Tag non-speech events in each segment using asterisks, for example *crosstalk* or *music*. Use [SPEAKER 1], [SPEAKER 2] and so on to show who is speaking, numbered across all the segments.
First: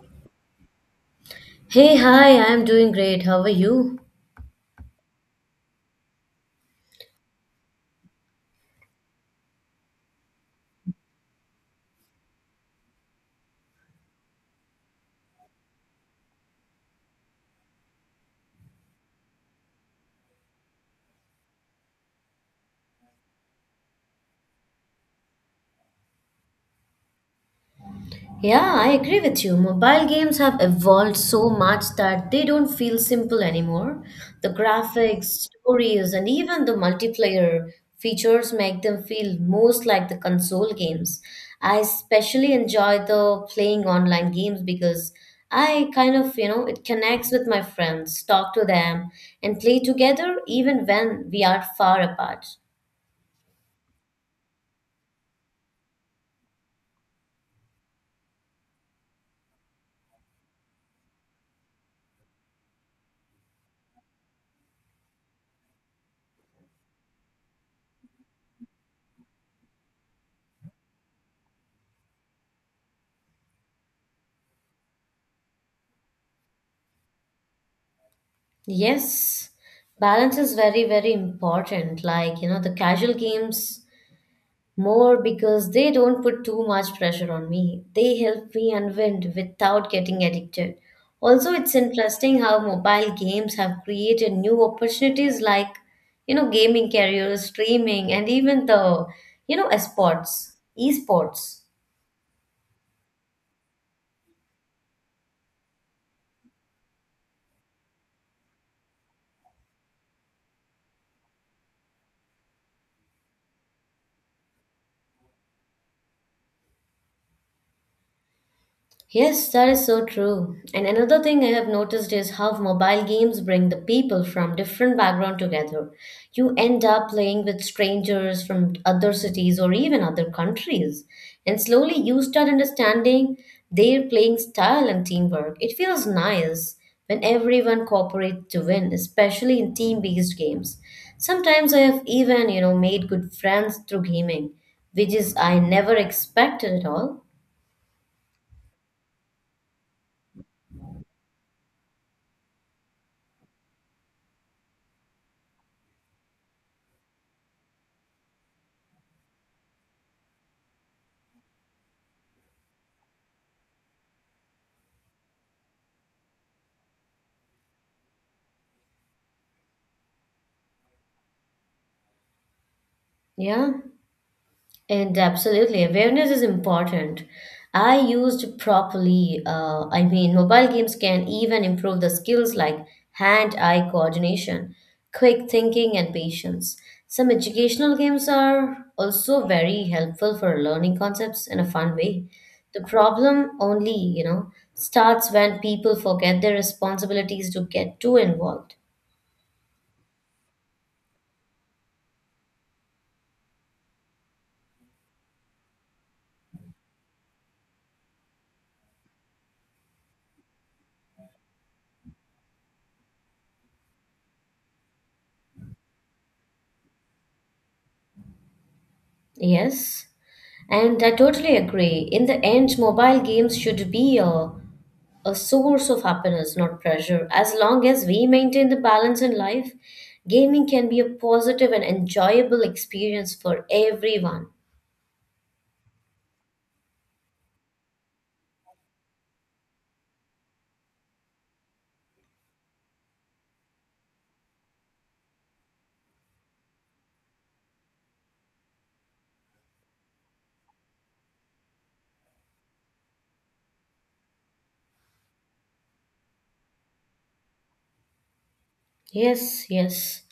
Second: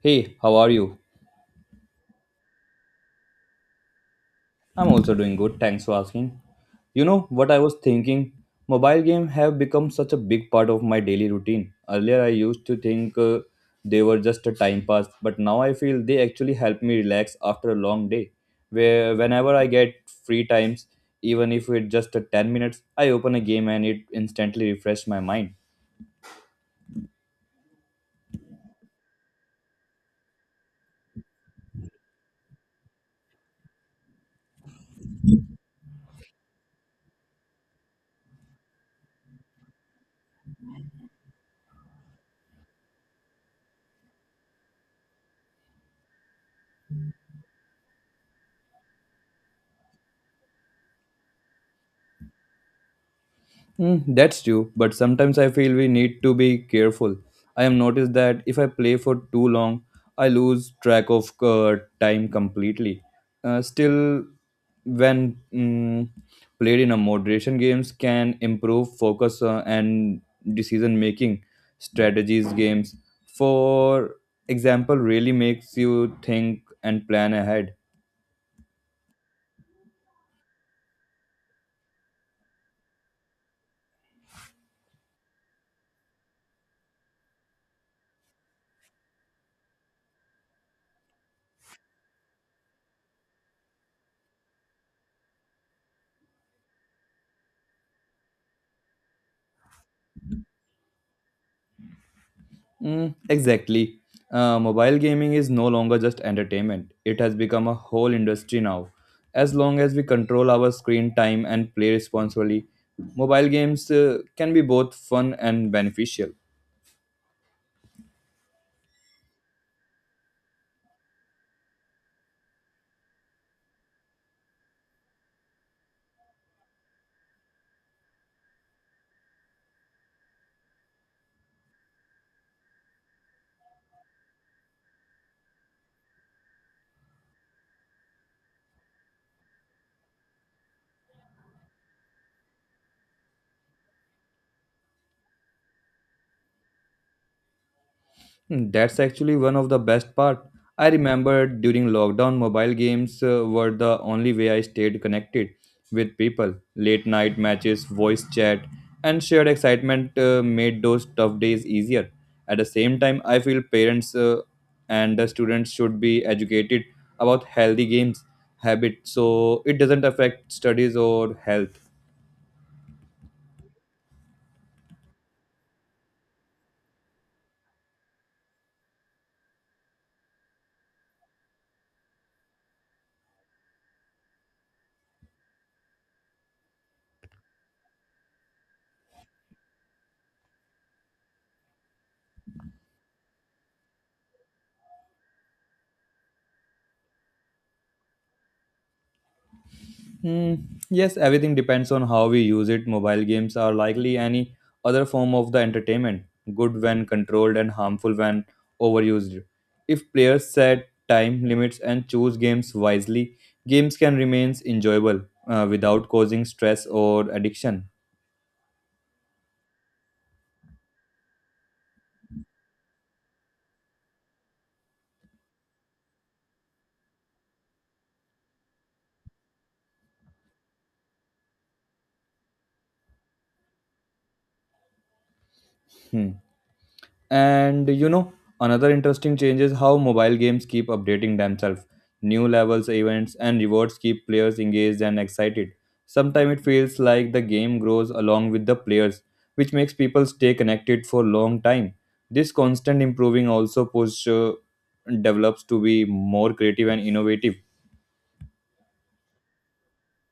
[SPEAKER 1] Hey, how are you?
[SPEAKER 2] Hey, hi, I'm doing great. How are you?
[SPEAKER 1] I'm also doing good, thanks for asking. You know what I was thinking? Mobile games have become such a big part of my daily routine. Earlier I used to think they were just a time pass, but now I feel they actually help me relax after a long day. Where whenever I get free times, even if it's just a 10 minutes, I open a game and it instantly refreshes my mind.
[SPEAKER 2] Yeah, I agree with you. Mobile games have evolved so much that they don't feel simple anymore. The graphics, stories, and even the multiplayer features make them feel most like the console games. I especially enjoy the playing online games because I kind of, it connects with my friends, talk to them, and play together even when we are far apart.
[SPEAKER 1] That's true, but sometimes I feel we need to be careful. I have noticed that if I play for too long, I lose track of time completely. Still, when played in a moderation, games can improve focus and decision making strategies. Games, for example, really makes you think and plan ahead.
[SPEAKER 2] Yes, balance is very, very important. Like, the casual games more because they don't put too much pressure on me. They help me unwind without getting addicted. Also, it's interesting how mobile games have created new opportunities like, gaming careers, streaming, and even the, you know, esports, esports.
[SPEAKER 1] Mm, exactly. Mobile gaming is no longer just entertainment, it has become a whole industry now. As long as we control our screen time and play responsibly, mobile games can be both fun and beneficial.
[SPEAKER 2] Yes, that is so true. And another thing I have noticed is how mobile games bring the people from different background together. You end up playing with strangers from other cities or even other countries, and slowly you start understanding their playing style and teamwork. It feels nice when everyone cooperates to win, especially in team-based games. Sometimes I have even, made good friends through gaming, which is I never expected at all.
[SPEAKER 1] Hmm. That's actually one of the best part. I remember during lockdown, mobile games were the only way I stayed connected with people. Late night matches, voice chat, and shared excitement made those tough days easier. At the same time, I feel parents and the students should be educated about healthy games habit so it doesn't affect studies or health.
[SPEAKER 2] Yeah. And absolutely, awareness is important. I used properly, I mean, mobile games can even improve the skills like hand eye coordination, quick thinking, and patience. Some educational games are also very helpful for learning concepts in a fun way. The problem only, starts when people forget their responsibilities to get too involved.
[SPEAKER 1] Hmm, yes, everything depends on how we use it. Mobile games are likely any other form of the entertainment, good when controlled and harmful when overused. If players set time limits and choose games wisely, games can remain enjoyable without causing stress or addiction.
[SPEAKER 2] Yes? And I totally agree. In the end, mobile games should be a source of happiness, not pressure. As long as we maintain the balance in life, gaming can be a positive and enjoyable experience for everyone.
[SPEAKER 1] Hmm. And you know, another interesting change is how mobile games keep updating themselves. New levels, events, and rewards keep players engaged and excited. Sometimes it feels like the game grows along with the players, which makes people stay connected for a long time. This constant improving also push develops to be more creative and innovative.
[SPEAKER 2] Yes, yes.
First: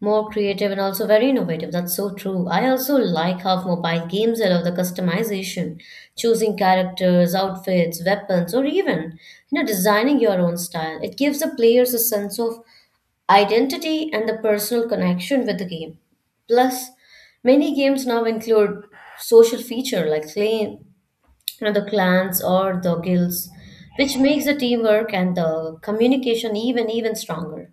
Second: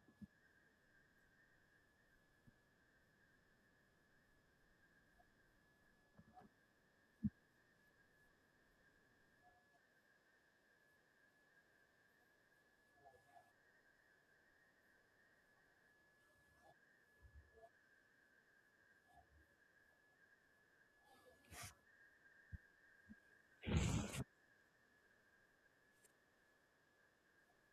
[SPEAKER 2] More creative and also very innovative. That's so true. I also like how mobile games allow the customization, choosing characters, outfits, weapons, or even, designing your own style. It gives the players a sense of identity and the personal connection with the game. Plus, many games now include social feature like clan, the clans or the guilds, which makes the teamwork and the communication even stronger.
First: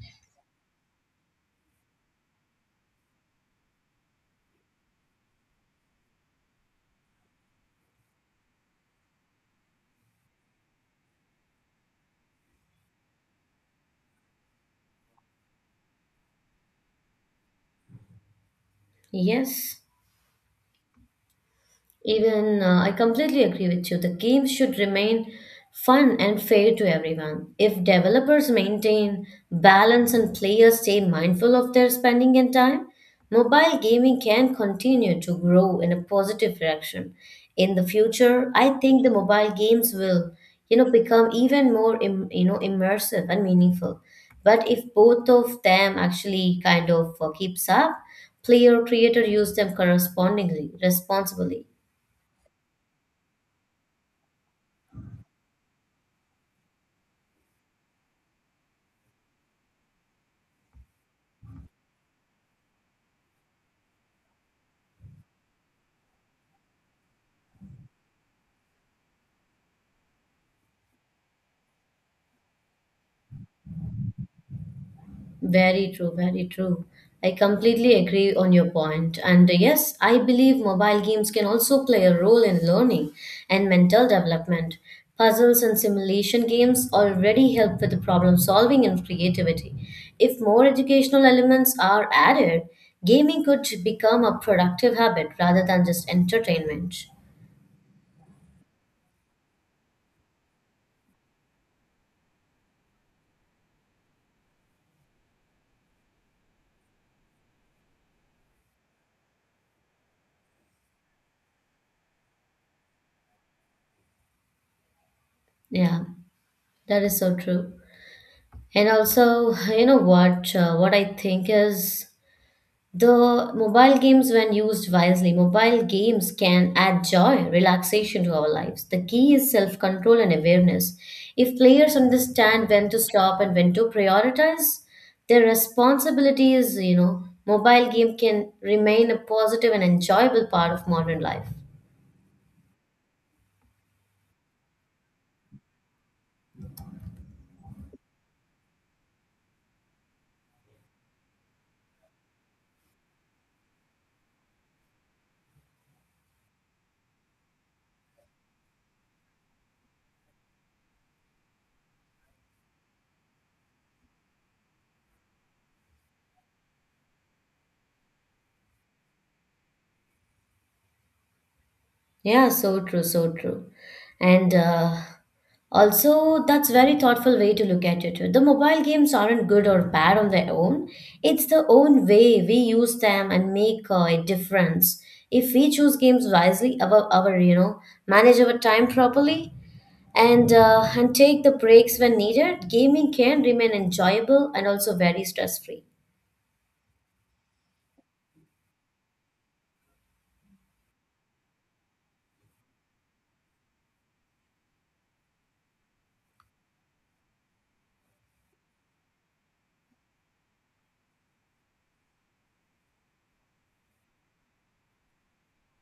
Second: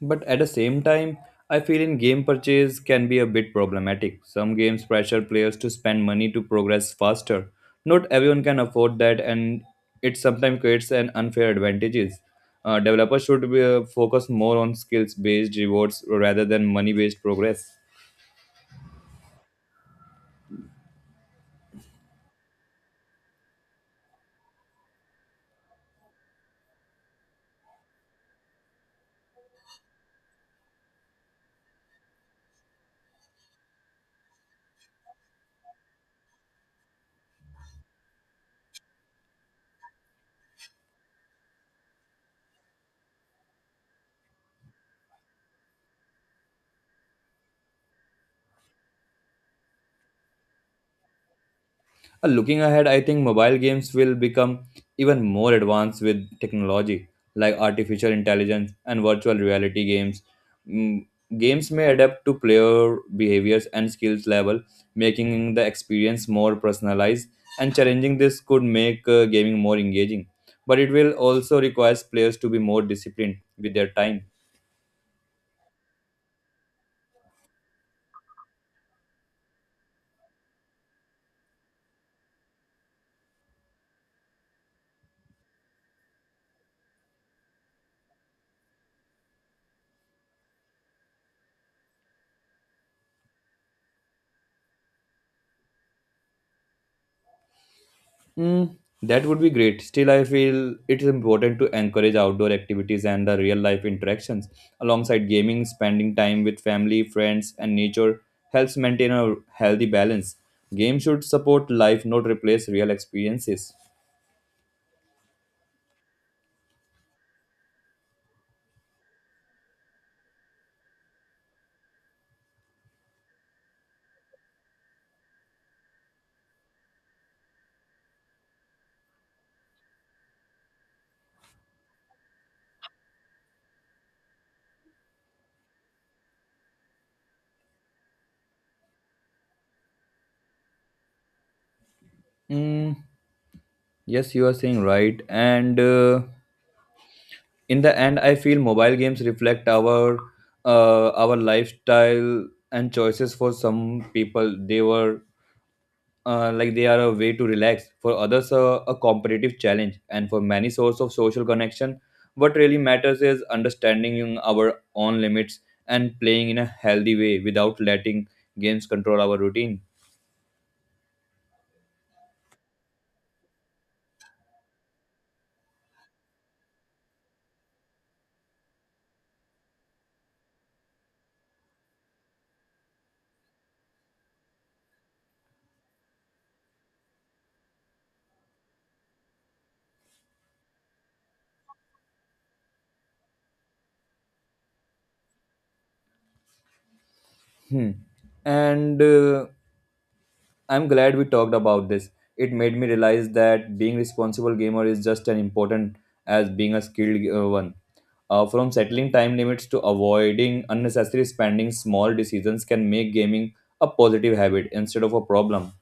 [SPEAKER 1] But at the same time, I feel in game purchase can be a bit problematic. Some games pressure players to spend money to progress faster. Not everyone can afford that, and it sometimes creates an unfair advantages. Developers should be, focus more on skills based rewards rather than money based progress.
[SPEAKER 2] Yes. Even I completely agree with you. The games should remain fun and fair to everyone. If developers maintain balance and players stay mindful of their spending and time, mobile gaming can continue to grow in a positive direction. In the future, I think the mobile games will, become even more, immersive and meaningful. But if both of them actually kind of keeps up, player creator use them correspondingly, responsibly.
[SPEAKER 1] Looking ahead, I think mobile games will become even more advanced with technology like artificial intelligence and virtual reality games. Mm, games may adapt to player behaviors and skills level, making the experience more personalized and challenging. This could make gaming more engaging, but it will also require players to be more disciplined with their time.
[SPEAKER 2] Very true, very true. I completely agree on your point. And yes, I believe mobile games can also play a role in learning and mental development. Puzzles and simulation games already help with the problem solving and creativity. If more educational elements are added, gaming could become a productive habit rather than just entertainment.
[SPEAKER 1] Mm, that would be great. Still, I feel it is important to encourage outdoor activities and the real life interactions. Alongside gaming, spending time with family, friends, and nature helps maintain a healthy balance. Games should support life, not replace real experiences.
[SPEAKER 2] Yeah, that is so true. And also, you know what? What I think is, the mobile games, when used wisely, mobile games can add joy, relaxation to our lives. The key is self control and awareness. If players understand when to stop and when to prioritize their responsibilities, mobile game can remain a positive and enjoyable part of modern life.
[SPEAKER 1] Mm, yes, you are saying right. And in the end, I feel mobile games reflect our lifestyle and choices. For some people, they were like they are a way to relax, for others a competitive challenge, and for many source of social connection. What really matters is understanding our own limits and playing in a healthy way without letting games control our routine.
[SPEAKER 2] Yeah, so true, so true. And also, that's very thoughtful way to look at it. The mobile games aren't good or bad on their own. It's the own way we use them and make a difference. If we choose games wisely, our manage our time properly, and take the breaks when needed, gaming can remain enjoyable and also very stress free.
[SPEAKER 1] Hmm. And I'm glad we talked about this. It made me realize that being responsible gamer is just as important as being a skilled one. From settling time limits to avoiding unnecessary spending, small decisions can make gaming a positive habit instead of a problem.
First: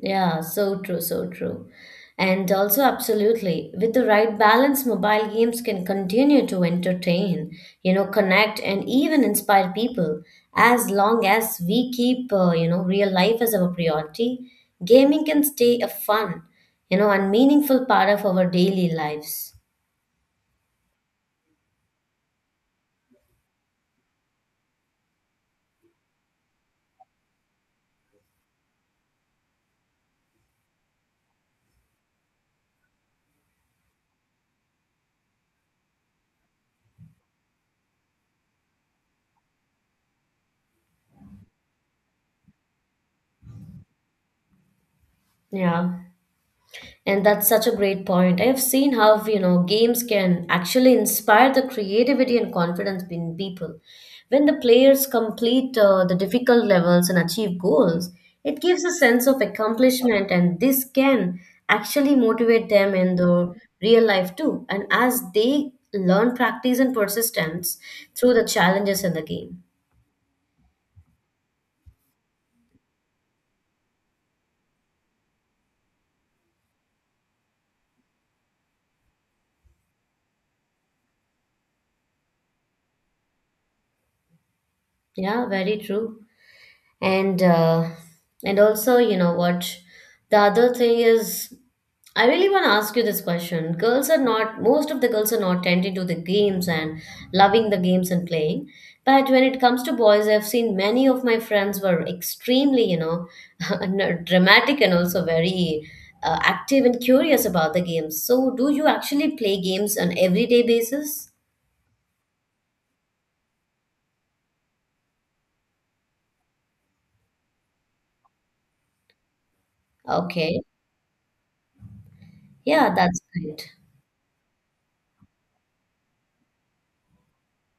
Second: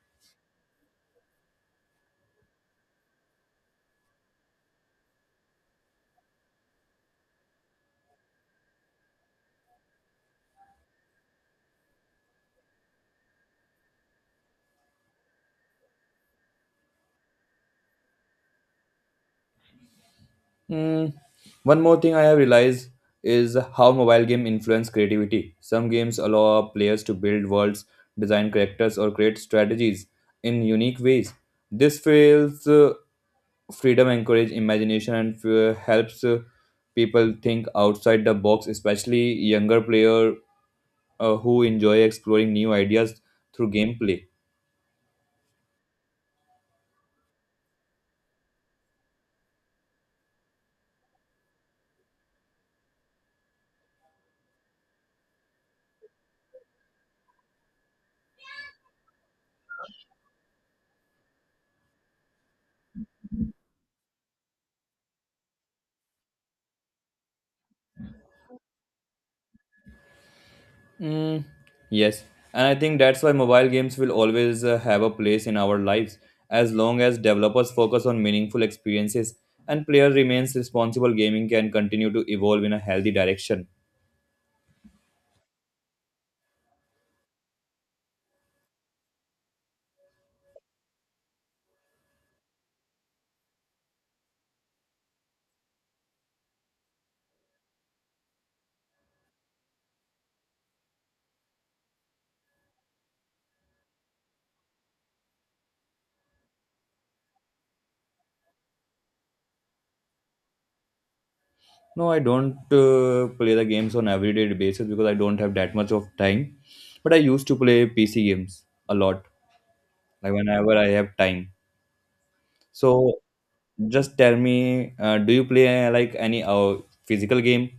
[SPEAKER 2] Yeah, so true, so true. And also, absolutely, with the right balance, mobile games can continue to entertain, connect and even inspire people. As long as we keep, real life as our priority, gaming can stay a fun, and meaningful part of our daily lives.
[SPEAKER 1] Mm, one more thing I have realized is how mobile game influence creativity. Some games allow players to build worlds, design characters, or create strategies in unique ways. This feels freedom encourages imagination and helps people think outside the box, especially younger player who enjoy exploring new ideas through gameplay.
[SPEAKER 2] Yeah. And that's such a great point. I've seen how, games can actually inspire the creativity and confidence in people. When the players complete the difficult levels and achieve goals, it gives a sense of accomplishment, and this can actually motivate them in the real life too. And as they learn practice and persistence through the challenges in the game.
[SPEAKER 1] Mm, yes. And I think that's why mobile games will always have a place in our lives. As long as developers focus on meaningful experiences and player remains responsible, gaming can continue to evolve in a healthy direction.
[SPEAKER 2] Yeah, very true. and uh, and also, you know what, the other thing is, I really want to ask you this question. Girls are not, most of the girls are not tending to the games and loving the games and playing. But when it comes to boys, I've seen many of my friends were extremely, *laughs* dramatic and also very active and curious about the games. So do you actually play games on everyday basis?
[SPEAKER 1] No, I don't play the games on everyday basis because I don't have that much of time. But I used to play PC games a lot, like
[SPEAKER 2] Okay.
[SPEAKER 1] whenever I have time.
[SPEAKER 2] Yeah,
[SPEAKER 1] So
[SPEAKER 2] that's great.
[SPEAKER 1] just tell me, do you play like any physical game,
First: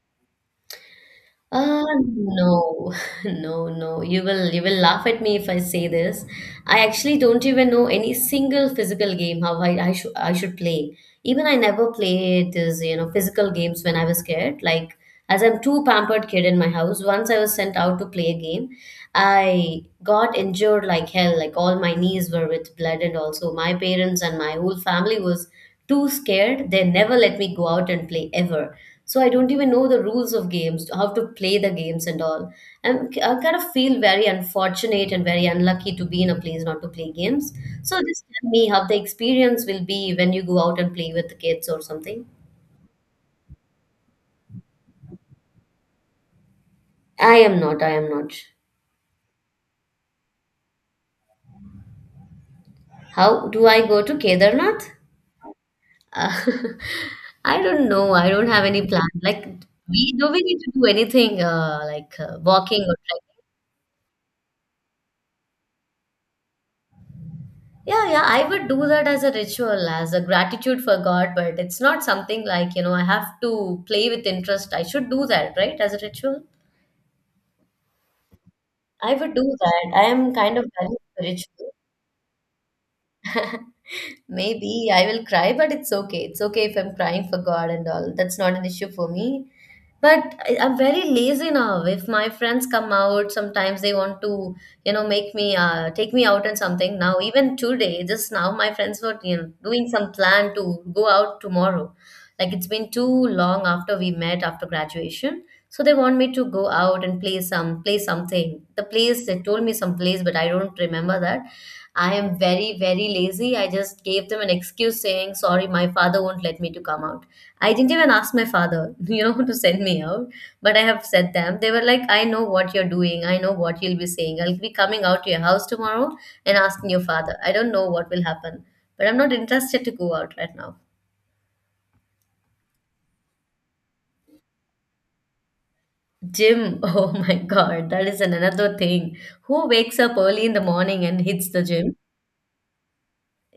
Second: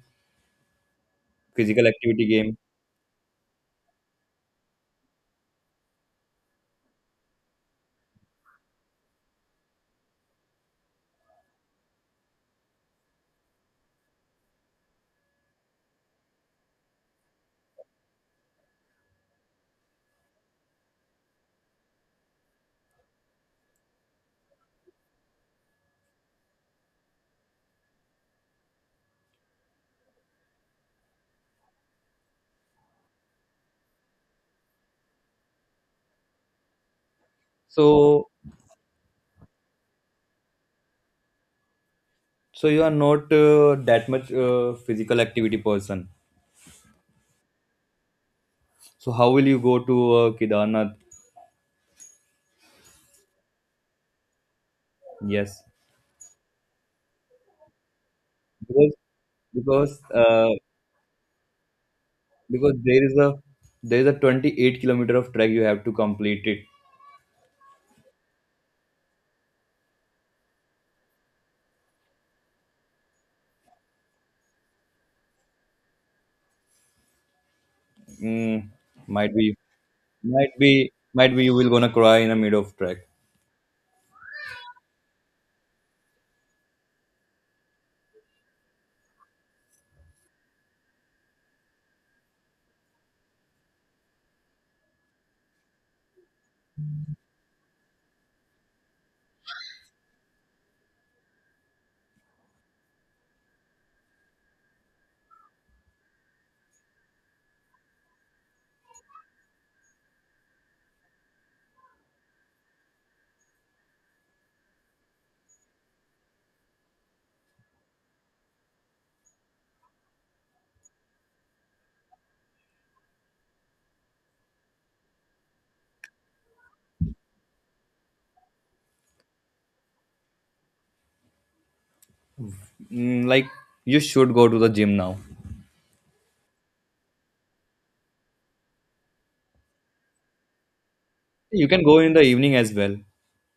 [SPEAKER 1] physical activity game?
[SPEAKER 2] No, *laughs* no, no. You will laugh at me if I say this. I actually don't even know any single physical game how I should play. Even I never played this, physical games when I was kid. Like as I'm too pampered kid in my house, once I was sent out to play a game, I got injured like hell. Like all my knees were with blood and also my parents and my whole family was too scared. They never let me go out and play ever. So I don't even know the rules of games, how to play the games and all. And I kind of feel very unfortunate and very unlucky to be in a place not to play games. So just
[SPEAKER 1] So
[SPEAKER 2] tell me how the experience will be when you go out and play with the kids or something.
[SPEAKER 1] you are not that much physical activity person.
[SPEAKER 2] I am not, I am not.
[SPEAKER 1] So how will you go to Kedarnath?
[SPEAKER 2] How do I go to Kedarnath?
[SPEAKER 1] Yes,
[SPEAKER 2] uh, *laughs* I don't know, I don't have any
[SPEAKER 1] because
[SPEAKER 2] plan like,
[SPEAKER 1] because
[SPEAKER 2] we do we
[SPEAKER 1] uh,
[SPEAKER 2] need to do anything like
[SPEAKER 1] because
[SPEAKER 2] walking or.
[SPEAKER 1] there is a 28 kilometer of track, you have to complete it.
[SPEAKER 2] Yeah, yeah, I would do that as a ritual, as a gratitude for God, but it's not something like, I have to play with interest. I should do that, right? As a ritual.
[SPEAKER 1] Mm,
[SPEAKER 2] I would
[SPEAKER 1] might
[SPEAKER 2] do
[SPEAKER 1] be,
[SPEAKER 2] that. I am kind of value for
[SPEAKER 1] might be. You will
[SPEAKER 2] ritual.
[SPEAKER 1] gonna cry in the middle of track.
[SPEAKER 2] *laughs* Maybe I will cry, but it's okay. It's okay if I'm crying for God and all. That's not an issue for me. But I'm very lazy now. If my friends come out, sometimes they want to, make me, take me out and something. Now, even today, just now, my friends were, doing some plan to go out tomorrow. Like it's been too long after we met after graduation. So they want me to go out and play some, play something. The place, they told me some place, but I don't remember that. I am very, very lazy. I just gave them an excuse saying, sorry, my father won't let me to come out. I didn't even ask my father, *laughs* to send me out. But I have said them. They were like, I know what you're doing. I know what you'll be saying. I'll be coming out to your house tomorrow and asking your father. I don't know what will happen. But I'm not interested to go out right now.
[SPEAKER 1] Like you should go to the gym now.
[SPEAKER 2] Gym. *laughs* Oh my God. That is another thing. Who wakes up early in the morning and hits the
[SPEAKER 1] You can
[SPEAKER 2] gym?
[SPEAKER 1] go in the evening as well.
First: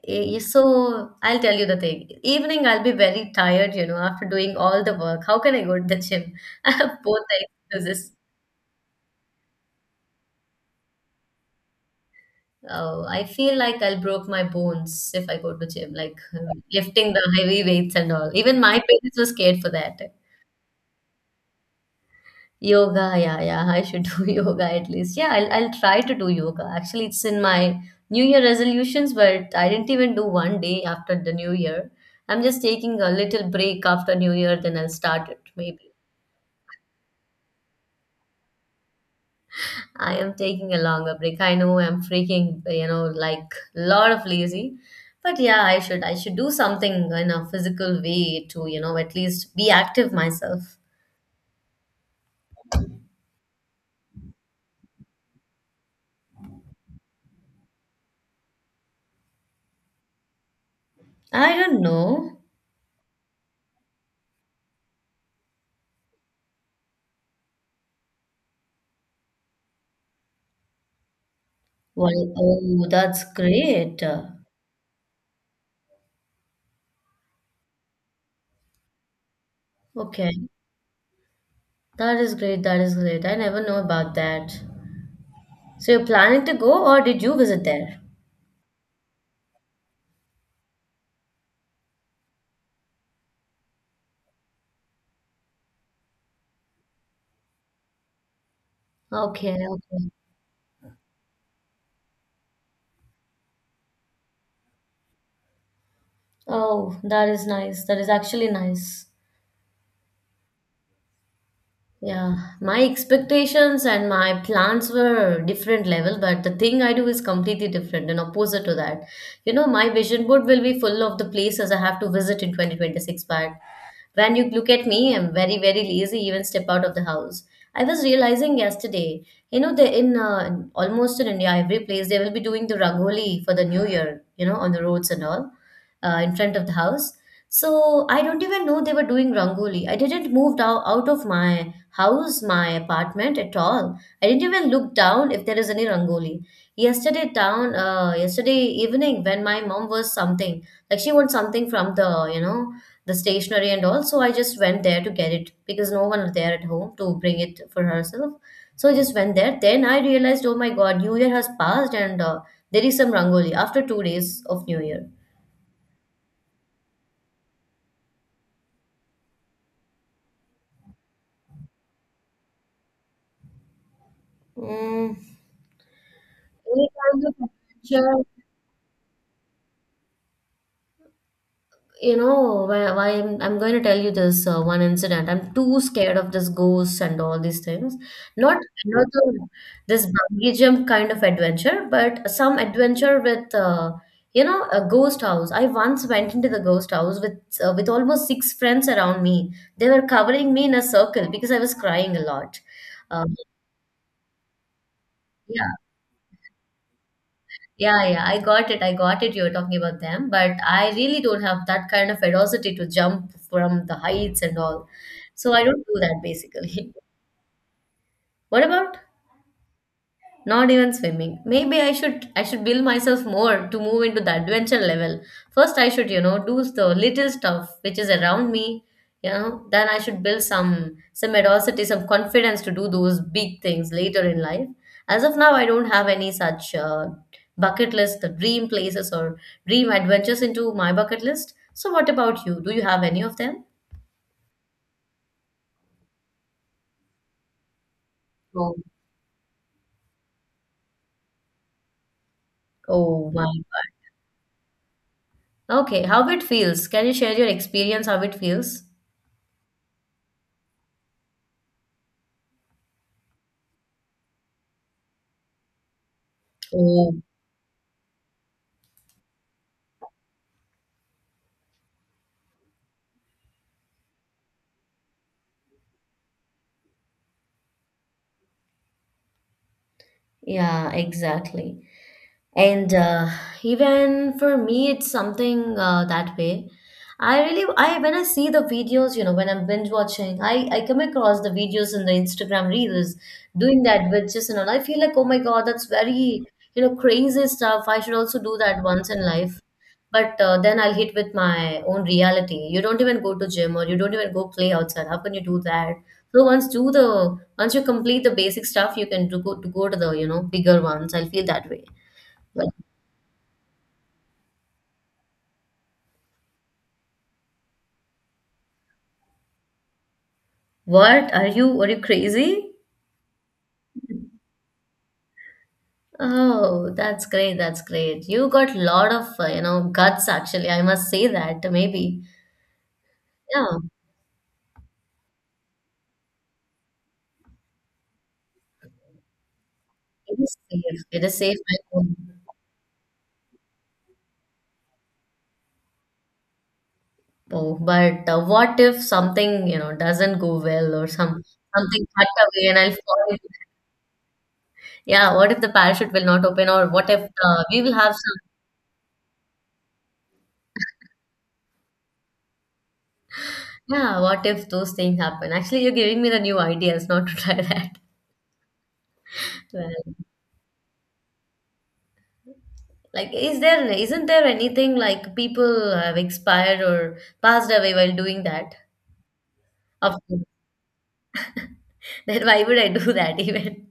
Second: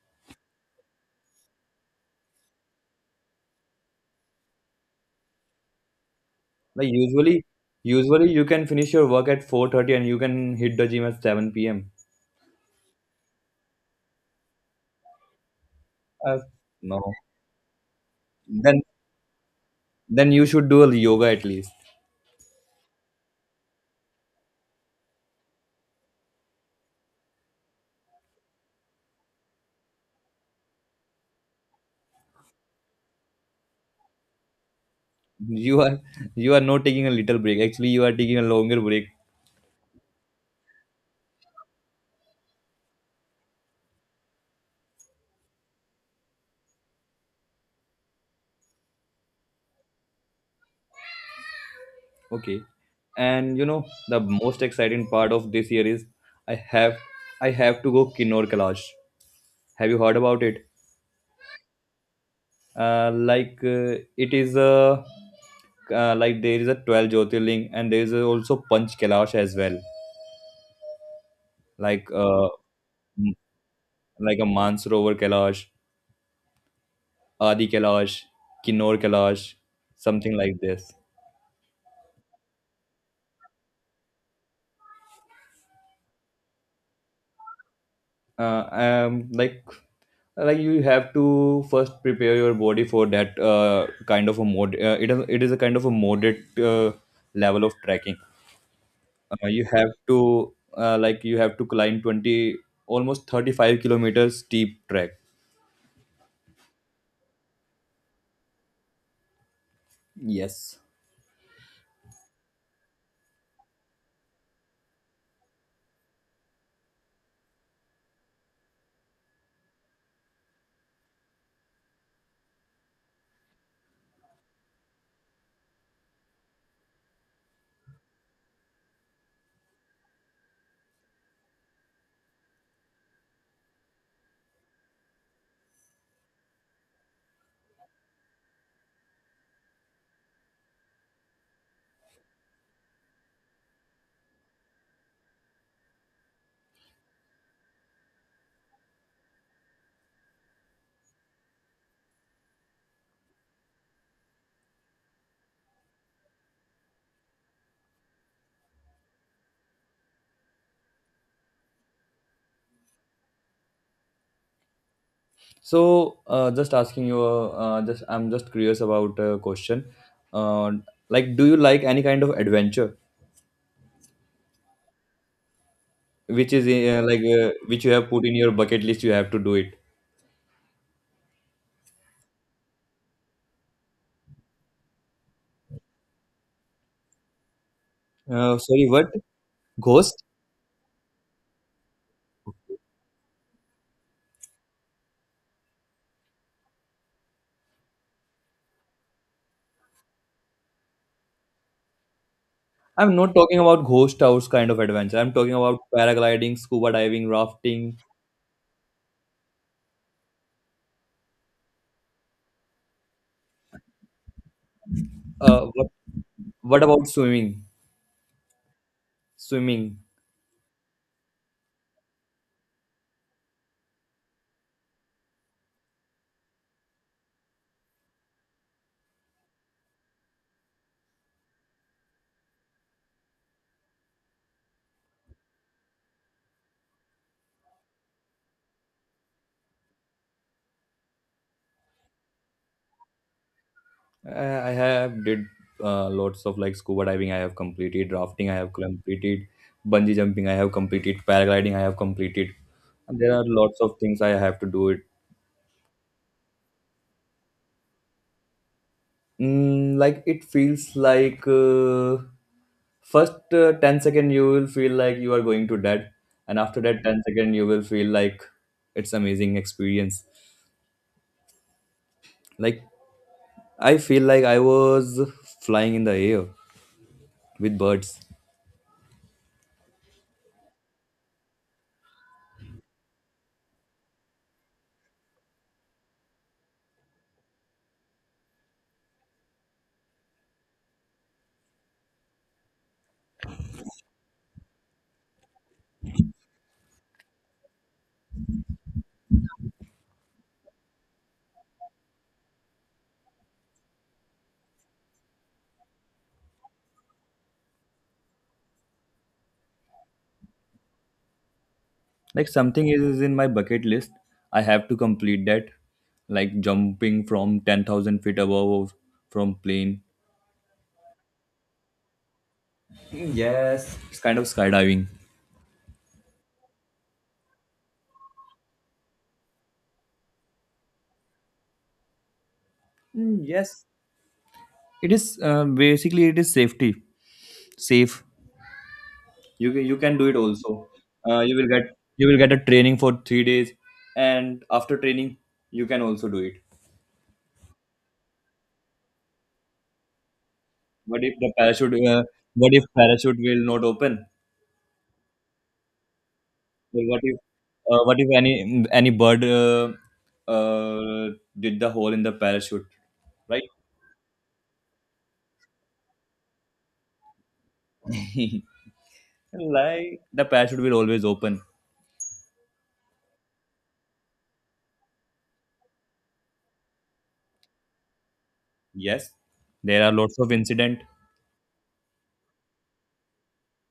[SPEAKER 2] Eh, so I'll tell you the thing. Evening, I'll be very tired, after doing all the work. How can I go to the gym? *laughs* I
[SPEAKER 1] Like
[SPEAKER 2] have both the
[SPEAKER 1] usually,
[SPEAKER 2] excuses.
[SPEAKER 1] usually you can finish your work at 4:30 and you can hit the gym at seven p.m.
[SPEAKER 2] Oh, I feel like I'll broke my bones if I go to gym, like *laughs*
[SPEAKER 1] Uh, no,
[SPEAKER 2] lifting the heavy weights and all. Even my
[SPEAKER 1] then
[SPEAKER 2] parents were scared for that.
[SPEAKER 1] you should do a yoga at least.
[SPEAKER 2] Yoga, yeah, yeah, I should *laughs* do yoga at least. Yeah, I'll try to do yoga. Actually, it's in my New Year resolutions, but I didn't even do one day after the New Year. I'm just taking a little break after New Year, then I'll start it
[SPEAKER 1] You
[SPEAKER 2] maybe.
[SPEAKER 1] are not taking a little break. Actually, you are taking a longer break.
[SPEAKER 2] I am taking a longer break. I know I'm freaking, like lot of lazy. But yeah, I should do something in a physical way to, at least be active myself.
[SPEAKER 1] Okay, and you know the most exciting part of this year is I have I have to go Kinnor Kailash. Have you heard about it?
[SPEAKER 2] I don't know.
[SPEAKER 1] It is a like there is a 12 Jyotirling and there is also Panch Kailash as well. Like
[SPEAKER 2] Well,
[SPEAKER 1] uh,
[SPEAKER 2] oh, that's
[SPEAKER 1] m-
[SPEAKER 2] great.
[SPEAKER 1] like a Mansarovar Kailash, Adi Kailash, Kinnor Kailash,
[SPEAKER 2] Okay.
[SPEAKER 1] something like this.
[SPEAKER 2] That is great. That is great. I never know about that. So you're planning to go or did you visit there?
[SPEAKER 1] Uh, um, like like you have to first prepare your body for that kind of a mod. It is a kind of a moderate level of trekking.
[SPEAKER 2] Okay,
[SPEAKER 1] You have
[SPEAKER 2] okay.
[SPEAKER 1] to like you have to climb 20 almost 35 kilometers steep track.
[SPEAKER 2] Oh, that is nice. That is actually nice.
[SPEAKER 1] Yes,
[SPEAKER 2] Yeah, my expectations and my plans were different level, but the thing I do is completely different and opposite to that. You know, my vision board will be full of the places I have to visit in 2026, but when you look at me, I'm very, very lazy, even step out of the house. I was realizing yesterday, you know, they in almost in India, every place they will be doing the rangoli for the new year, you know, on the roads and all in front of the house. So I don't even know they were doing rangoli. I didn't move down out of my house, my apartment at all. I didn't even look down if there is any rangoli. Yesterday evening when my mom was something like she wants something from the, you know, the stationery and all, so I just went there to get it because no one was there at home to bring it for herself. So I just went there. Then I realized, oh my God, New Year has passed and there is some rangoli after 2 days of New Year.
[SPEAKER 1] so just asking you, just I'm just curious about a question. uh, like, do you like any kind of adventure
[SPEAKER 2] Mm,
[SPEAKER 1] which is
[SPEAKER 2] any kind of
[SPEAKER 1] which you have
[SPEAKER 2] adventure,
[SPEAKER 1] put in your bucket list you have to do it?
[SPEAKER 2] you know, why I'm going to tell you this one incident. I'm too scared of this ghosts and all these things. Not
[SPEAKER 1] Sorry, what?
[SPEAKER 2] another this
[SPEAKER 1] Ghost.
[SPEAKER 2] bungee jump kind of adventure, but some adventure with you know a ghost house. I once went into the ghost house with almost six friends around me. They were covering me in a circle because I was crying a lot.
[SPEAKER 1] I'm not
[SPEAKER 2] Um,
[SPEAKER 1] talking about ghost house kind of adventure, I'm talking
[SPEAKER 2] yeah,
[SPEAKER 1] about paragliding, scuba diving, rafting.
[SPEAKER 2] Yeah, yeah, I got it. I got it. You're talking about them, but I really don't have that kind of ferocity to jump from the heights and all. So I
[SPEAKER 1] uh,
[SPEAKER 2] don't
[SPEAKER 1] what,
[SPEAKER 2] do that
[SPEAKER 1] what
[SPEAKER 2] basically.
[SPEAKER 1] about swimming,
[SPEAKER 2] *laughs* What about
[SPEAKER 1] swimming?
[SPEAKER 2] not even swimming. Maybe I should build myself more to move into the adventure level. First I should, you know, do the little stuff which is around me, you know, then I should build some audacity, some confidence to do those big things later in life. As of now, I don't have any such bucket list, dream places or dream adventures into my bucket list. So what about you? Do you have any of them?
[SPEAKER 1] I have did lots of like scuba diving. I have completed rafting. I have
[SPEAKER 2] So,
[SPEAKER 1] completed bungee jumping. I have completed paragliding. I have completed. And
[SPEAKER 2] oh
[SPEAKER 1] there are
[SPEAKER 2] my
[SPEAKER 1] lots of things I have to do it.
[SPEAKER 2] God. Okay, how it feels? Can you share your experience how it feels?
[SPEAKER 1] Like it feels like first 10 second you will feel like you are going to dead, and after that
[SPEAKER 2] Oh.
[SPEAKER 1] 10 second you will feel like it's amazing experience. Like I feel like I was flying in the air with birds.
[SPEAKER 2] Yeah, exactly and even for me it's something that way. I when I see the videos, you know, when I'm binge watching, I come across the videos in the Instagram reels doing that with just, you know, I feel like oh my God, that's very, you know, crazy stuff. I should also do that once in life but Then I'll hit with my own reality. You don't even go to gym or you don't even go play outside, how can you do that? So once do the once you complete the basic stuff you can do, go to the, you know, bigger ones, I feel that way.
[SPEAKER 1] Like something is in my bucket list. I have to complete that. Like jumping from 10,000 feet above from plane.
[SPEAKER 2] What? Are you crazy?
[SPEAKER 1] Yes. It's kind of skydiving.
[SPEAKER 2] Oh, that's great. That's great. You got lot of you know guts actually. I must say that maybe.
[SPEAKER 1] Mm,
[SPEAKER 2] Yeah,
[SPEAKER 1] yes. It is basically it is safety, safe. You can do it
[SPEAKER 2] it is safe.
[SPEAKER 1] also.
[SPEAKER 2] It is
[SPEAKER 1] You
[SPEAKER 2] safe.
[SPEAKER 1] will
[SPEAKER 2] By
[SPEAKER 1] get
[SPEAKER 2] phone.
[SPEAKER 1] a training for 3 days, and after training you can also do it.
[SPEAKER 2] Oh, but what if something, you know, doesn't go well or
[SPEAKER 1] But if
[SPEAKER 2] some
[SPEAKER 1] the parachute,
[SPEAKER 2] something cut away
[SPEAKER 1] what
[SPEAKER 2] and
[SPEAKER 1] if
[SPEAKER 2] I'll fall?
[SPEAKER 1] parachute will not open?
[SPEAKER 2] Yeah, what if the parachute will not open or
[SPEAKER 1] Well,
[SPEAKER 2] what if uh, we will have
[SPEAKER 1] what if
[SPEAKER 2] some?
[SPEAKER 1] any bird uh, did the hole in the parachute, right?
[SPEAKER 2] Yeah, what if those things happen? Actually, you're giving me the new ideas not to try that.
[SPEAKER 1] *laughs*
[SPEAKER 2] *laughs* Well.
[SPEAKER 1] Like the parachute will always open.
[SPEAKER 2] Like, is there isn't there anything like people have expired or passed away while doing that?
[SPEAKER 1] Yes, there are
[SPEAKER 2] Of
[SPEAKER 1] lots
[SPEAKER 2] course.
[SPEAKER 1] of incident.
[SPEAKER 2] *laughs* Then why would I do that even?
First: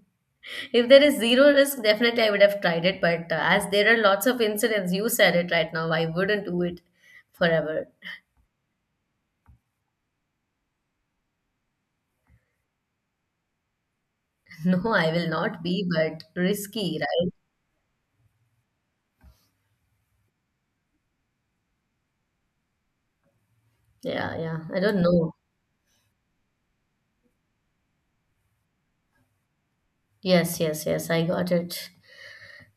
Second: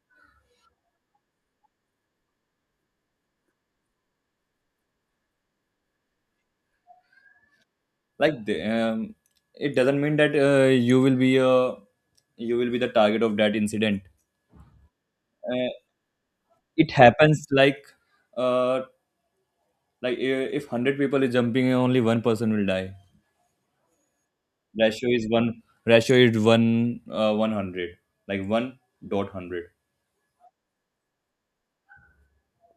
[SPEAKER 2] If there is zero risk, definitely I would have tried it. But as there are lots of incidents, you said it right now, I wouldn't do it forever.
[SPEAKER 1] Like the, it doesn't mean that you will be the target of that incident.
[SPEAKER 2] *laughs* No, I will not
[SPEAKER 1] Uh,
[SPEAKER 2] be, but
[SPEAKER 1] it
[SPEAKER 2] risky, right?
[SPEAKER 1] happens like uh, like i- if 100 people is jumping, only one person will die.
[SPEAKER 2] Yeah, yeah. I don't
[SPEAKER 1] Ratio is
[SPEAKER 2] know.
[SPEAKER 1] one. Ratio is one 100. Like one dot hundred.
[SPEAKER 2] Yes, yes, yes. I got it.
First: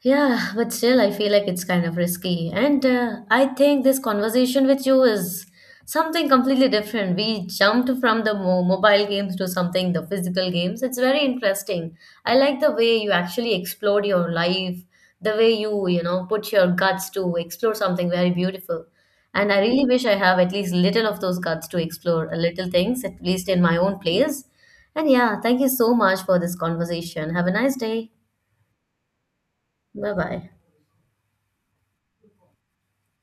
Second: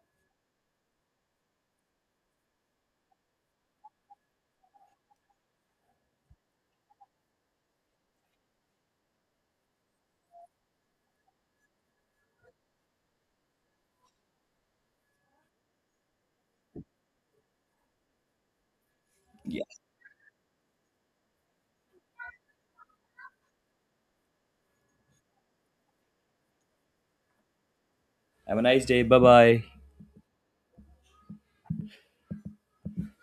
[SPEAKER 2] Yeah, but still, I feel like it's kind of risky. And I think this conversation with you is something completely different. We jumped from the mobile games to something, the physical games. It's very interesting. I like the way you actually explored your life, the way you, you know, put your guts to explore something very beautiful. And I really wish I have at least little of those guts to explore a little things, at least in my own place. And yeah, thank you so much for this conversation. Have a nice day.
[SPEAKER 1] Have a nice day. Bye bye.
[SPEAKER 2] Bye bye.